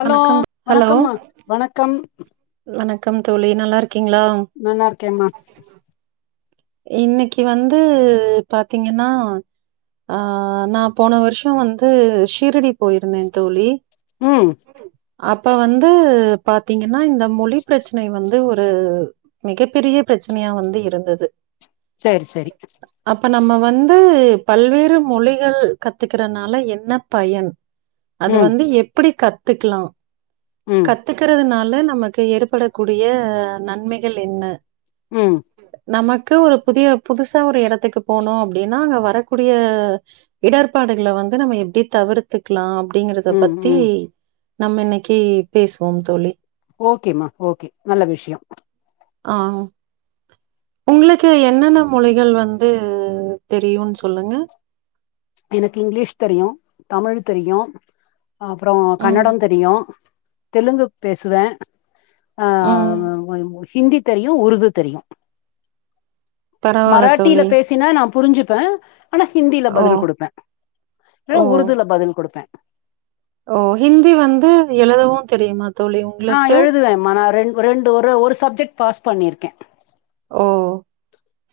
Hello வணக்கம் hello வணக்கம்மா வணக்கம். வணக்கம் தோழி நல்லார்க்கிங்ளா? நல்லார்க்கேம்மா. இன்னிக்கி வந்து பாத்தீங்கன்னா ஆ நா போன வருஷோ வந்து ஷீரடி போயிருந்தே தோழி. ம். அப்ப வந்து பாத்தீங்கன்னா இந்த மொழி பிரச்சனை வந்து ஒரு மிக பெரிய பிரச்சனையா வந்து இருந்தது. சரி சரி. அப்ப நம்ம வந்து பல்வேறு மொழிகள் கத்துக்கறனால என்ன பயன்? அத ம் வந்து எப்பிடி கத்துக்லா? ம். கத்துக்கறதுனால நமக்கு ஏற்படக்கூடிய நன்மைகள் என்ன? ம். நமக்கு ஒரு புதிய புதுசா ஒரு எடத்துக்கு போணோ அப்டின்னா அங்க வரக்கூடிய இடர்பாடுகள வந்து நம்ம எப்டி தவிர் த்துக்லா அப்டிங்கறத ம் பத்தி ம் நம்ம இன்னிக்கி பேசுவோம் தோழி. ஓகேம்மா ஓகே நல்ல விஷ்யோ. ஆ ஓ உங்குளுக்கு என்னென்ன மொழிகள் வந்து தெரியுன் சொல்லுங்க. எனக்கு இங்லீஷ் தெரியு தமிழ் தெரியு. அப்புறோ ம், கன்னடோ தெரியு தெலுங்குப் பேசுவே. அ ம். [unintelligible] ஹிந்தி தெரியு உருது தெரியு. பரவால்ல மராட்டில தோழி. பேசினா நா புரிஞ்சிப்பே ஆனா ஹிந்தில ஓ, பதில் குடுப்பே. இல்னா ஓ, உருதுல பதில் கொடுப்பே. ஓ ஹிந்தி வந்து எழுதவு தெரிமா ஆ எழுதுவேம்மா நா ரெண் ரெண்டு ஒரு ஒரு சப்ஜெட் பாஸ் பண்ணிருக்கே. ஓ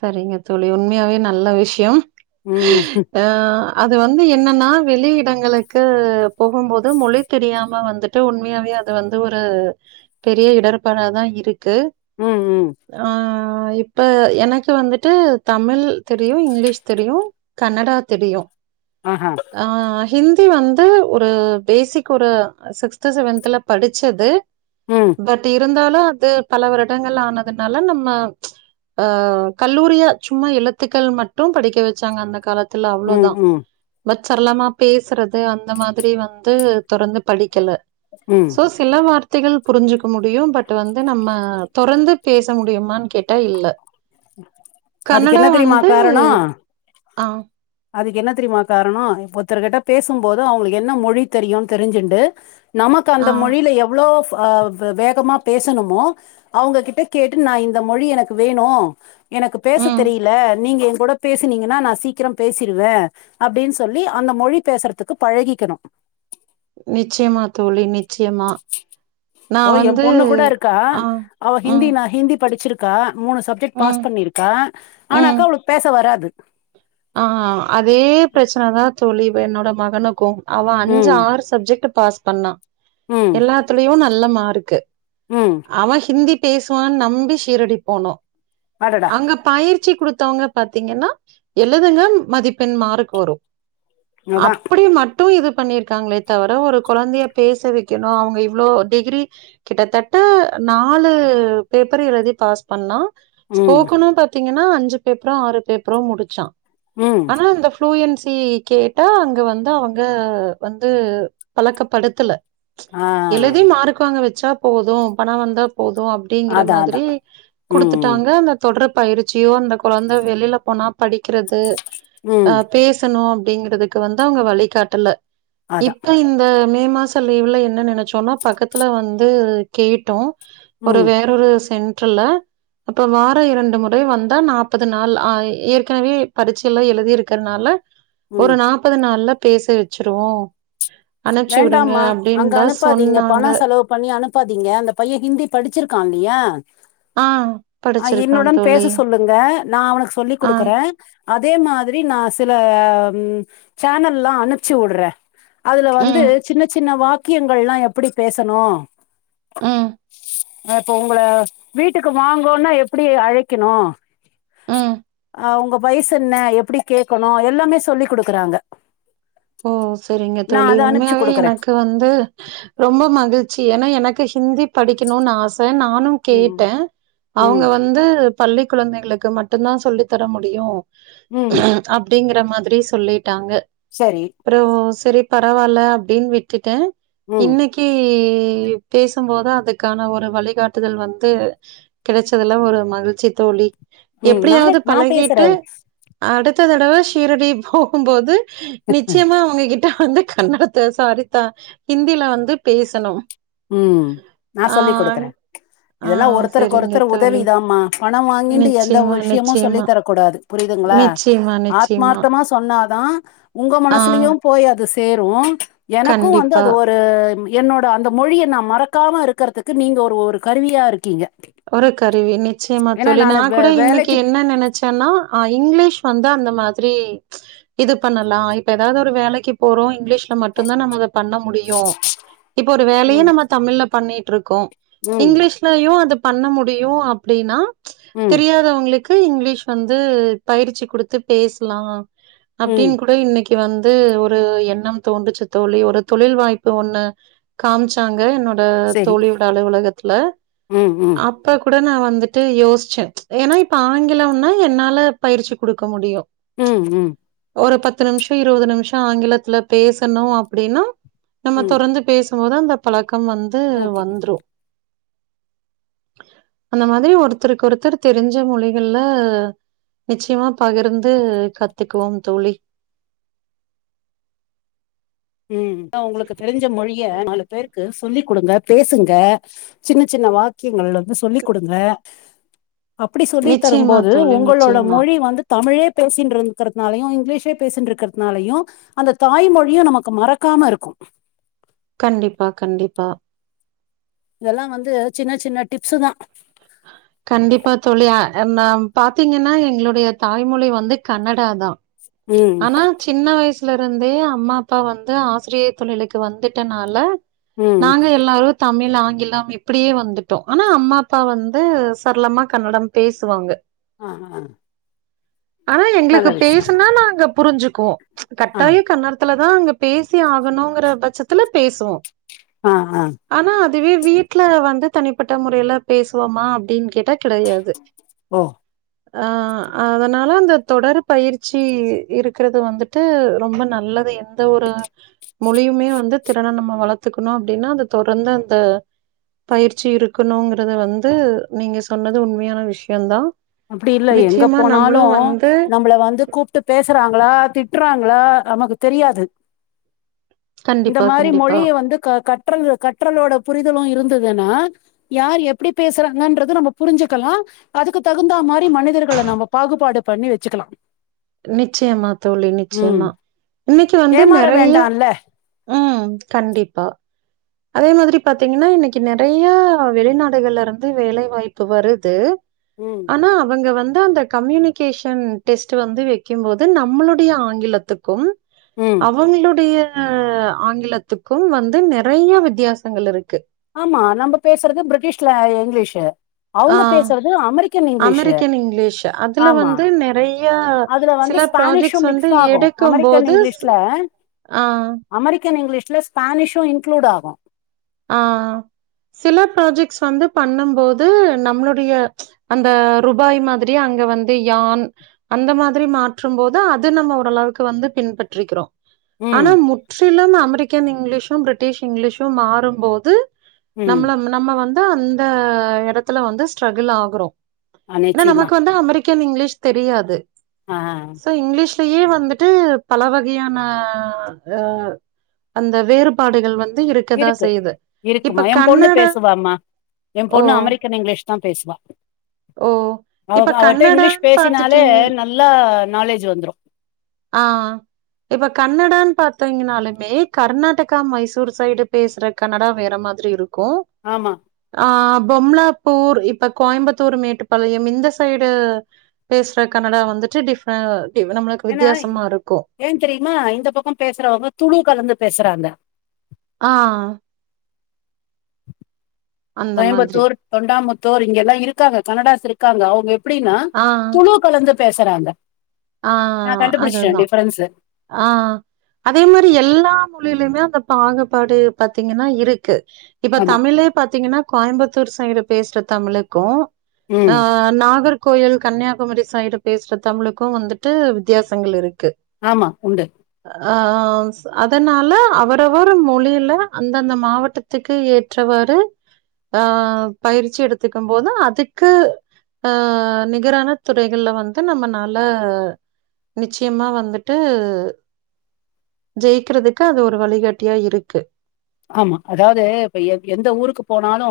சரிங்க தோழி உண்மையாவே நல்ல விஷ்யோ. ம் அ அது வந்து என்னன்னா வெளி இடங்களுக்கு போகும்போது மொழி தெரியா ம வந்துட்டு உண்மையாவே அது வந்து ஒரு பெரிய இடர்பாடாதா இருக்கு. ம் ம். ஆ இப்ப எனக்கு வந்துட்டு தமிழ் தெரியு இங்லீஷ் தெரியு கன்னடா தெரியு. ஆ ஹ. ஆ ஹிந்தி வந்து ஒரு பேசிக் ஒரு சிக்ஸ்த்து செவன்த்துல படிச்சது ம் பட் இருந்தாலு அது பல வருடங்கள் ஆனதுனால நம்ம அ கல்லூரியா சும்மா எழுத்துக்கள் மட்டு படிக்க வெச்சாங்க அந்த கால [unintelligible] ம் அவ்ளோதான ம் பட் சரளமா பேசுறது அந்த மாதிரி வந்து தொடர்ந்து படிக்கல ம் சோஸ் சில வார்த்தைகள் புரிஞ்சுக்க முடியு பட் வந்து நம்ம தொடர்ந்து பேச முடியுமானு கேட் டா இல்ல அதுக்கு கனடா என்ன தெரியுமா வந்து காரணோ ஆ அதுக்கு என்ன தெரியுமா காரணோ ஒருத்தர் கிட்ட பேசும் போது அவங்களுக்கு என்ன மொழி தெரியுனு தெரிஞ்சுண்டு நமக்கு ஆ, அந்த மொழியில எவ்ளோ ஃபா ஆ வேகமா பேசணுமோ அவங்ககிட்ட கேட்டு நா இந்த மொழி எனக்கு வேணு எனக்கு பேச ம். தெரியல நீங்க எ கூட பேசுனீங்கன்னா நா சீக்கிரம் பேசிருவே அப்டின்னு சொல்லி அந்த மொழி பேசுறதுக்கு பழகிக்கணு நிச்சியமா தோழி நிச்சியமா இப்போ எ பொண்ணு கூட இருக்கா ஆ, அவ ஹிந்தி ம், நா ஹிந்தி படிச்சிருக் இருக்கா மூணு சப்ஜெக்ட் ம், பாஸ் பண்ணியிருக்கா ம். ஆனாக்கா அவளுக்கு பேச வராது ஆ அதே பிரச்சன தா தோழி இவ என்னோட மகனுக்கு அவ அஞ்சு ம் ஆறு சப்ஜெக்ட் பாஸ் பண்ணா ம் எல்லாத்துலயு நல்ல மார்க்கு ம் அவ ஹிந்தி பேசுவான்னு நம்பி ஷீரடி போனோ அடடா அங்க பயிற்சி குடுத்தவங்க பாத்தீங்கன்னா எழுதுங்க மதிப்பெண் மார்க்கு வரு அதான் அப்டி மட் டு இது பண்ணிருக்காங்ளே தவர ஒரு கொழந்தைய பேச வைக்கணு அவுங்க இவ்ளோ டிகிரி கிட்டத்தட்ட நாலு பேப்பர் எழுதி பாஸ் பண்ணா ம் ஸ்போகனு பாத்தீங்கன்னா அஞ்சு பேப்பரோ ஆறு பேப்பரோ முடிச்சா ம் ஆனா இந்த டுயென்சி கேட்டா அங்க வந்து அவுங்க வந்து பழக்கப்படுத்தல ஆ எழுதி மார்க்கு வாங்க வச்சா போது பண வந்தா போது அப் அப்டிங்கற அதான் மாதிரி அதான் ம் குடுத்துட்டாங்க அந்த தொடர் பயிற்சியோ அந்த கொழந்த வெளியில போனா க்கிறது அ ம் பேசணு அப்டிங்கறதுக்கு வந்து அவுங்க வழிகாட்டல அதான் இப்ப இந்த மே மாச லீவ்ல என்ன நேனச்சோன்னா பக்கத்துல வந்து கேட்டோ ஒரு ம் வேறொரு சென்டர்ல அப்ப வார இரண்டு முறை வந்தா நாற்பது நாள் ஆ எ ஏற்கனவே படிச்சு எல்லா எழுதி இருக்கிறதுனால ஒரு ம் நாற்பது நாள்ல பேச வச்சிருவோ அனுப்ச்சு விடுங்க வேண்டாம்மா அங்க அப்டின்னு தா அனுப்பாதீங்க சொன்னாங்க பண செலவு பண்ணி அனுப் பாத்தீங்க அந்த பைய ஹிந்தி படிச்சிருக்கா இல்லையா ஆ அ படிச்சிருக்கான் என்னுடன் பேச தோழி சொல்லுங்க நா அவனுக்கு சொல்லி் ஆ குடுக்குறே அதே மாதிரி நா சில சேனல்லா அனுப்ச்சு வுடுறே அதுல வந் து ம் சின்ன சின் சின்ன வாக்கியங்கள்லா எப்டி பேசணு ம் இப்ப உங்கள வீட்டுக்கு வாங்கோங்னா எப்டி அழைக்கணு ம் அ உங்க வயசு என்ன எப்டி கேட்கணு எல்லாமே சொல்லி் குடுக்குறாங்க ஓ செரிங்க தோழி உண்மையாவே குடுக்குறே எனக்கு வந்து ரொம்ப மகிழ்ச்சி ஏன்னா எனக்கு ஹிந்தி படிக்கணும்னு ஆச நானு ம் கேட்டே அவுங்க ம் வந்து பள்ளி குழந்தைகளுக்கு மட்டும்தா சொல்லி தர முடியு ம் அப்டிங்கற மாதிரி சொல்லிட்டாங்க செரி அப்றோ செரி பரவாயில்ல அப்டின் விட்டுட்டே ம் இன்னிக்கி கி பேசும்போதா அதுக்கான ஒரு வழிகாட்டுதல் வந்து கெடச்சதுலா ஒரு மகிழ்ச்சி தோழி ம் நானே எப்டியாவ்து நா பேசுறே பழகிட்டு அடுத்த தடவ ஷீரடி போகும் போது ம் நிச்சய்மா ஒங்க கிட் ட வந்து கன்னடத்த சாரித்தா ஹிந்தியில வந்து பேசணு ம் நா சொல்லி குடுக்குற ஆ இதெல்லா சரிங்க ஒருத்தருக்கொருத்தர் தோழி. உதவிதாமா பணோ வாங்கிட்டு எந்த நிச்சயமா, ஒர் விஷ்யமும் சொல்லி நிச்சயமா, தர குடாது புரியுதுங்களா நிச்சயமா, நிச்சயமா. ஆத்மார்த்தமா சொன்னாதா உங்க ஆ மனசுலயும் போய் அது சேரும் எனக்கும் வந்து கண்டிப்பா. அது ஒரு என்னோட அந்த மொழிய நா மறக்காம இர்க்கறதுக்கு நீங்க ஒரு ஒரு கருவியாருக்கீங்க ஒரு கருவி நிச்சய்மா தோழி நா வே கூட இன்னிக்கு வேலைக்கு என்ன நென சன்னா ஆ இங்லீஷ் வந்து அந்த மாதிரி இது பண்ணலா இப்ப ஏதாது ஒரு வேலைக்கு போறோ இங்லீஷ் மட்டுதா நம்ம பண்ண முடியு இப்ப ஒரு வேலையு ம் நம்ம தமிழ்ல பண்ணிட்ருக்கோ ம் இங்லீஷ்லயு அது பண்ண முடியு அப்டின்னா ம் தெரியாதவங்ளுக் கு வந்து இங்லீஷ் வந்து பயிற்சி குடுத்து பேஸ்லா அப்டின் ம் கூட இன்னிக்கி வந்து ஒரு எண்ணம் தோன்றுச்சு தோழி ஒரு தொழில் வாய்ப்பு ஒண்ணு காம்ச்சாங்க என்னோட சரி தோழியோட அலுவலகத்துல ம் ம் அப்ப கூட நா வந்துட்டு யோஷ்ச ஏன்னா இப்ப ஆங்கிலோன்னா என்னால பயிற்சி குடுக்க முடியு ம் ம் ஒரு பத்து நிம்ஷோ இருவது நிம்ஷோ ஆங்கிலத்துல பேசுனோ அப்டின்னா நம்ம ம் தொரந்து பேசு போது அந்த பழக்கம் வந்து ஓகே வந்துரு அந்த மாதிரி ஒருத்தருக்கொருத்தர் தெரிஞ்ச மொழிகள்ல நிச்சய்மா பகிர்ந்து கத்துக்குவோம் தோழி ம் ஒங்களுக்கு தெரிஞ்ச மொழிய நாலு பேருக்கு சொல்லி் குடுங்க பேசுங்க ஜின்ன ஜின்ன வாக்கியங்கள் வந்து சொல்லி கொடுங்க அப்டி சொல்லி நிச்சயமா தரும்போது தோழி உங்களோட நிச்சயமா மொழி வந்து தமிழே பேசின்டுருக்ரத்னாலயு இங்லீஷே பேசின்டுருக்ரத்னாலயு அந்த தாய்மொழியு நம க்க மறக்காம இருக்கு கண்டிப்பா கண்டிப்பா இதெல்லா வந்து ஜின்ன ஜின்ன டிப்சுதா கண்டிப்பா தோழி அ நம் பாத்திங்கன்னா எங்ளுடைய தாய்மொழி வந்து கன்னடதாதான் ம் ஆனா ஜின்ன வயஸ்ல இருந்தே அம்மா அப்பா வந்து ஆசிரியை தொழிலுக்கு வந்துட்டனால ம் நாங்க எல்லாரு தமிழ் ஆங்கிலம் இப்டியே வந்துட்டோ ஆனா அம்மா அப்பா வந்து சர்ளமா கன்னடம் பேசுவாங்க ஆ ஆ ஆனா நல்ல எங்ளுக்கு விஷயம் பேசுனா நாங்க புரிஞ்சிக்குவோ ஆ கட்டாயோ கன்னட த்துல தா அங்க பேசி ஆகணுங்ற பட்சத்துல பேசுவோ ஆ ஆ அனா அதுவே வீட்ல வந்து தனிப்பட்ட முறையில பேசுவோமா அப்டின் கேட்டா கெடையாது ஓ து ஆ அதனால அந்த தொடர் பயிற்சி இருக்றது வந்துட்டு ரொம்ப நல்லது என் த ஒரு மொழியுமே வந்து திறன நம்ம வளத்துக்கணு அப்டின்னா அது தொடர்ந்து அந்த பயிற்சி இருக்கணுங்றது வந்து நீங்க சொன்னது உண்மையான விஷ்யோதா அப்டி இல்ல எங்க போனாலு நம்மள வந்து கூப்ட் ட்டு பேசுறாங்களா திட்டுறாங்களா நமக்கு தெரியாது இந்த கண்டிப்பா மாரி கண்டிப்பா மொழிய வந்து க கற்றல் கற்றலோட புரிதலு இருந்துதுனா யார் எப்டி பேசறாங்கன்றது நம்ம புரிஞ்சிக்கலா அதுக்கு தகுந்தா மாரி மனிதர்கள நம்ம பாகுபாடு பண்ணி வச்சிக்கலா நிச்சயமா தோழி ம் நிச்சயமா இன்னைக்கு வந்து ஏமாற நெறைய வேண்டால்ல ஆ கண்டிப்பா அதே மாரி பாத்தீங்கன்னா இன்னைக்கு நெறையா வெளிநாடுகள்ல இருந்து வேலை வாய்ப்பு வருது ம் ஆனா அவங்க வந்து அந்த கம்யூனிகேஷன் டெஸ்ட் வந்து வைக்கும்போது நம்மளுடைய ஆங்கிலத்துக்கும் ம் அவங்களுடைய ஆங்கிலத்துக்கும் வந்து நெறை நெறைய வித்தியாசங்கள் இருக்கு ஆமா நம்ம பேசறது பிரிட்டிஷ்ல இங்கிலீஷ் ஆ அவுங்க பேசறது அமெரிக்கன் இங்கிலீஷ் ஆமா நெறையா அதுல வந்து ஸ்பானிஷும் மிக்ஸ் ஆகும் அமெரிக்கன் எடுக்கும்போது ஸ் இங்கிலீஷ்ல ஆ. அமெரிக்கன் இங்கிலீஷில ஸ்பானிஷும் இன்களூட் ஆகும் ஆ சில ப்ராஜெக்ட்ஸ் வந்து பண்ணம் போது நம்மளுடைய அந்த ரூபாய் மாதிரி அங்க வந்து யான் அந்த மாதிரி மாற்றும் போது அது நம்ம ஓரளவுக்கு வந்து பின்பற்றிக்கிறோ ஆனா ம் முற்றிலும் அமெரிக்கன் இங்கிலீஷம் பிரிட்டிஷ் இங்கிலீஷம் மாறும்போது ம் நம்மள நம்ம வந்து அந்த எடத்தல வந்து ஸ்ட்ரகுள் ஆகுறோ ஆ ஏன்னா நிச்சயமா நமக்கு வந்து அமெரிக்கன் இங்கிலீஷ் தெரியாது ஆ சோ இங்கிலீஷ் இப்பையே வந்துட்டு பல வகையான ஆ அந்த வேறுபாடுகள் வந்து இருக்கதா இருக்கு செய்து இருக்குமா ஏ பொண்ணு பேசுவாம்மா ஏ ஓ பொண்ணு அமெரிக்கன் இங்கிலீஷ் தா பேசுவா ஓ அவ இப்ப அவட்ட இங்கிலீஷ் கன்னடான்னு பேசினாலே பாத்துட்டீங்க நல்லா நாலேஜ் வந்துரும் ஆ இப்ப கன்னடான்னு பாத்தீங்கன்னாலுமே கர்நாடகா மைசூர் சைடு பேசுற கனடா வேற மாதிரி இருக்கும் ஆமா ஆ பொம்லாப்பூர் இப்ப கோயம்புத்தூர் மேட்டுப்பாளையம் இந்த சைடு பேசற கனடா வந்துட்டு டிஃபரண்ட் நம்மளுக்கு வித்தியாசமா இருக்கும் ஏ தெரியுமா இந்த பக்கம் பேசுறவங்க துலு கலந்து பேசுறாங்க ஆ அந்த மாதிரி கோயம்பத்தூர் தொண்டாமுத்தூர் இங்கலா இருக்காங்க கனடாஸ் இருக்காங்க அவுங்க எப்படின்னா ஆ துலு கலந்து பேசுறாங்க ஆ நா கண்டுபிடிச்சே அதுதா டிஃபரன்ஸ் ஆ அதே மாரி எல்லா மொழிலயுமே அந்த பாகுபாடு பாத்தீங்கன்னா இருக்கு இப்ப ஆமா தமிழே பாத்தீங்கன்னா கோயம்பத்தூர் சைடு பேசுற தமிழுக்கும் ஆ ம் நாகர்கோயில் கன்னியாகுமரி சைடு பேசுற தமிழுக்கு வந்துட்டு வித்தியாசங்கள் இருக்கு ஆமா உண்டு ஆ அதனால அவரவர் மொழியில அந்தந்த மாவட்ட த்துக்கு ஏற்றவாறு ஆ பயிற்சி எடுத்துக்கம் போது அதுக்கு ஆ நிகரான துறைகள்ல வந்து நம்ம நா நல்ல நிச்சயமா வந்துட்டு ஜெயிக்கிறதுக்கு அது ஒரு வழிகாட்டியா இருக்கு ஆமா அதாவது இப்ப எந் எந்த ஊருக்கு போனாலு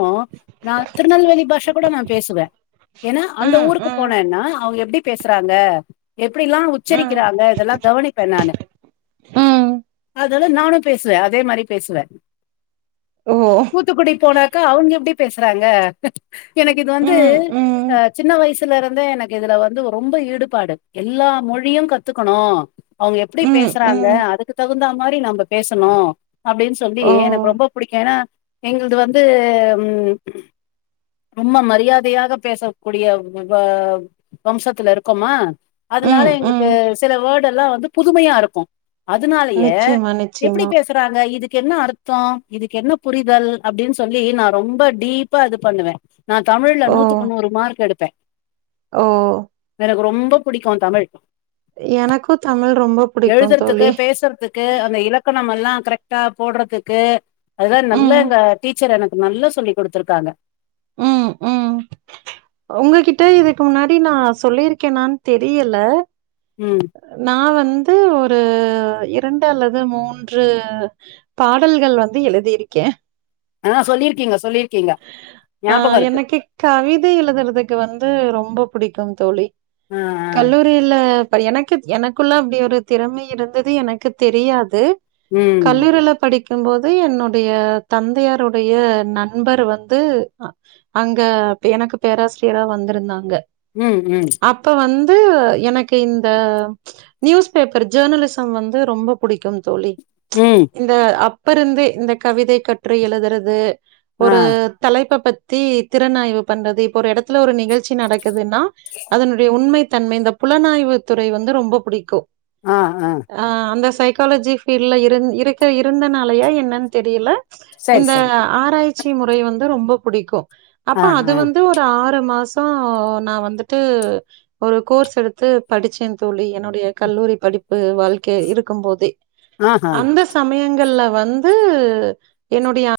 நா திருநெல்வேலி பாஷா கூட நா பேசுவ ஏனா அந்த ம், ஊருக்கு ம், போனேன்னா அவுங்க எப்டி பேசுறாங்க எப்டிலா ம். உச்சரிக்கிறாங்க இதெல்லா கவனிப்பே நானு ம் அதால நானு பேசுவ அதே மாரி பேசுவ ஒ ஓ தூத்துக்குடி போனாக்க அவங்க எப்டி பேசுறாங்க எனக்கு இது வந்து ம் ம் அ சின்ன வயசு த்துல இருந்தே எனக்கு இதுல வந்து ரொம்ப ஈடுபாடு எல்லா மொழியு கத்துக்கனோ அவங்க எப்டி ம் பேசுறாங்க ம் அதுக்கு தகுந்தா மாறி நம்ம பேசணு அப்டின் அப்டி ஓ எனக்கு ரொம்ப பிடிக்கு ஏனா எங்களது வந்து உம் ரொம்ப மரியாதையாக பேச கூடிய வ வம்சத்துல இருக்கோமா அதனால ம் எங்களுக்கு ம் சில வேர்ட் எல்லா வந்து புதுமையா இருக்கு அதனாலயே நிச்சயமா எப்டி நிச்சயமா பேசுறாங்க இதுக் கென்ன அர்த்தோ இதுக்கு என்ன புரிதல் அப்டின்னு சொல்லி நா ரொம்ப டீப்பா இது பண்ணுவ நா தமிழ்ல நூத்துக்கு நூறு மார்க் எடுப்பே ஒ ஓ எனக்கு ரொம்ப பிடிக்கும் தமிழ் எனக்கு தமிழ் ரொம்ப புடிக்கும் தோழி க்கு அந்த இலக்கணம் எல்லா கரெக்டா போடுறதுக்கு அதுதா நல்ல ம் எங்க டீ ச்சர் எனக்கு நல்லா சொல்லி் குடுத்தருக்காங்க உம் உம் உங்ககிட்ட இதுக்கு முன்னாடி நா சொல்லியிருக்கனான்னு தெரியல ம் நா வந்து ஒரு இரண்டு அல்லது மூன்று பாடல்கள் வந்து எழுதியிருக்கே ஆ சொல்லிருக்கீங்க சொல்லி ஆ எனக்கு கவிதை எழுதுறதுக்கு வந்து ரொம்ப புடிக்கும் தோழி ஆ ஆ கல்லூரில்ல அப்படி எனக்கு எனக்குள்ள அப்டி ஒரு திறமை இருந்தது எனக்கு தெரியாது ம் கல்லூரில படிக்கு போது என்னுடைய தந்தையாருடைய நண் நண்பர் வந்து ஆ அங்க எனக்கு பேராசிரியரா வந்திருந்தாங்க ம் ம் அப்ப வந்து எனக்கு இந்த நியூஸ் பேப்பர் ஜேர்னலிசம் வந்து ரொம்ப பிடிக்கும் தோழி ம் இந்த அப்ப இருந்தே இந்த கவிதை கட்டுரை எழுதுறது ஆ ஒரு தலைப்ப பத்தி திறனாய்வு பண்றது இப்போ ஒரு எடத்துல ஒரு நிகழ்ச்சி நட க்குதுன்னா அதனுடைய உண்மை தன்மை இந்த புலனாய்வு துறை வந்து ரொம்ப பிடிக்கு ஆ அ ஆ அந்த சைக்காலஜி ஃபீல்டில் இருந் இருக்க இருந்தனாலயா என்னன்னு தெரியல சரி இந்த சரி ஆராய்ச்சி முறை வந்து ரொம்ப புடிக்கு அப்ப ஆ அது ஆ வந்து ஒரு ஆறு மாசோ நா வந்துட்டு ஒரு கோர்ஸ் எடுத்து படிச்சே தோழி என்னோட ய கல்லூரி படிப்பு வாழ்க்கை இருக்கு போதே ஆஹா அந்தச் சமயங்கள்ல வந்து என்னுடைய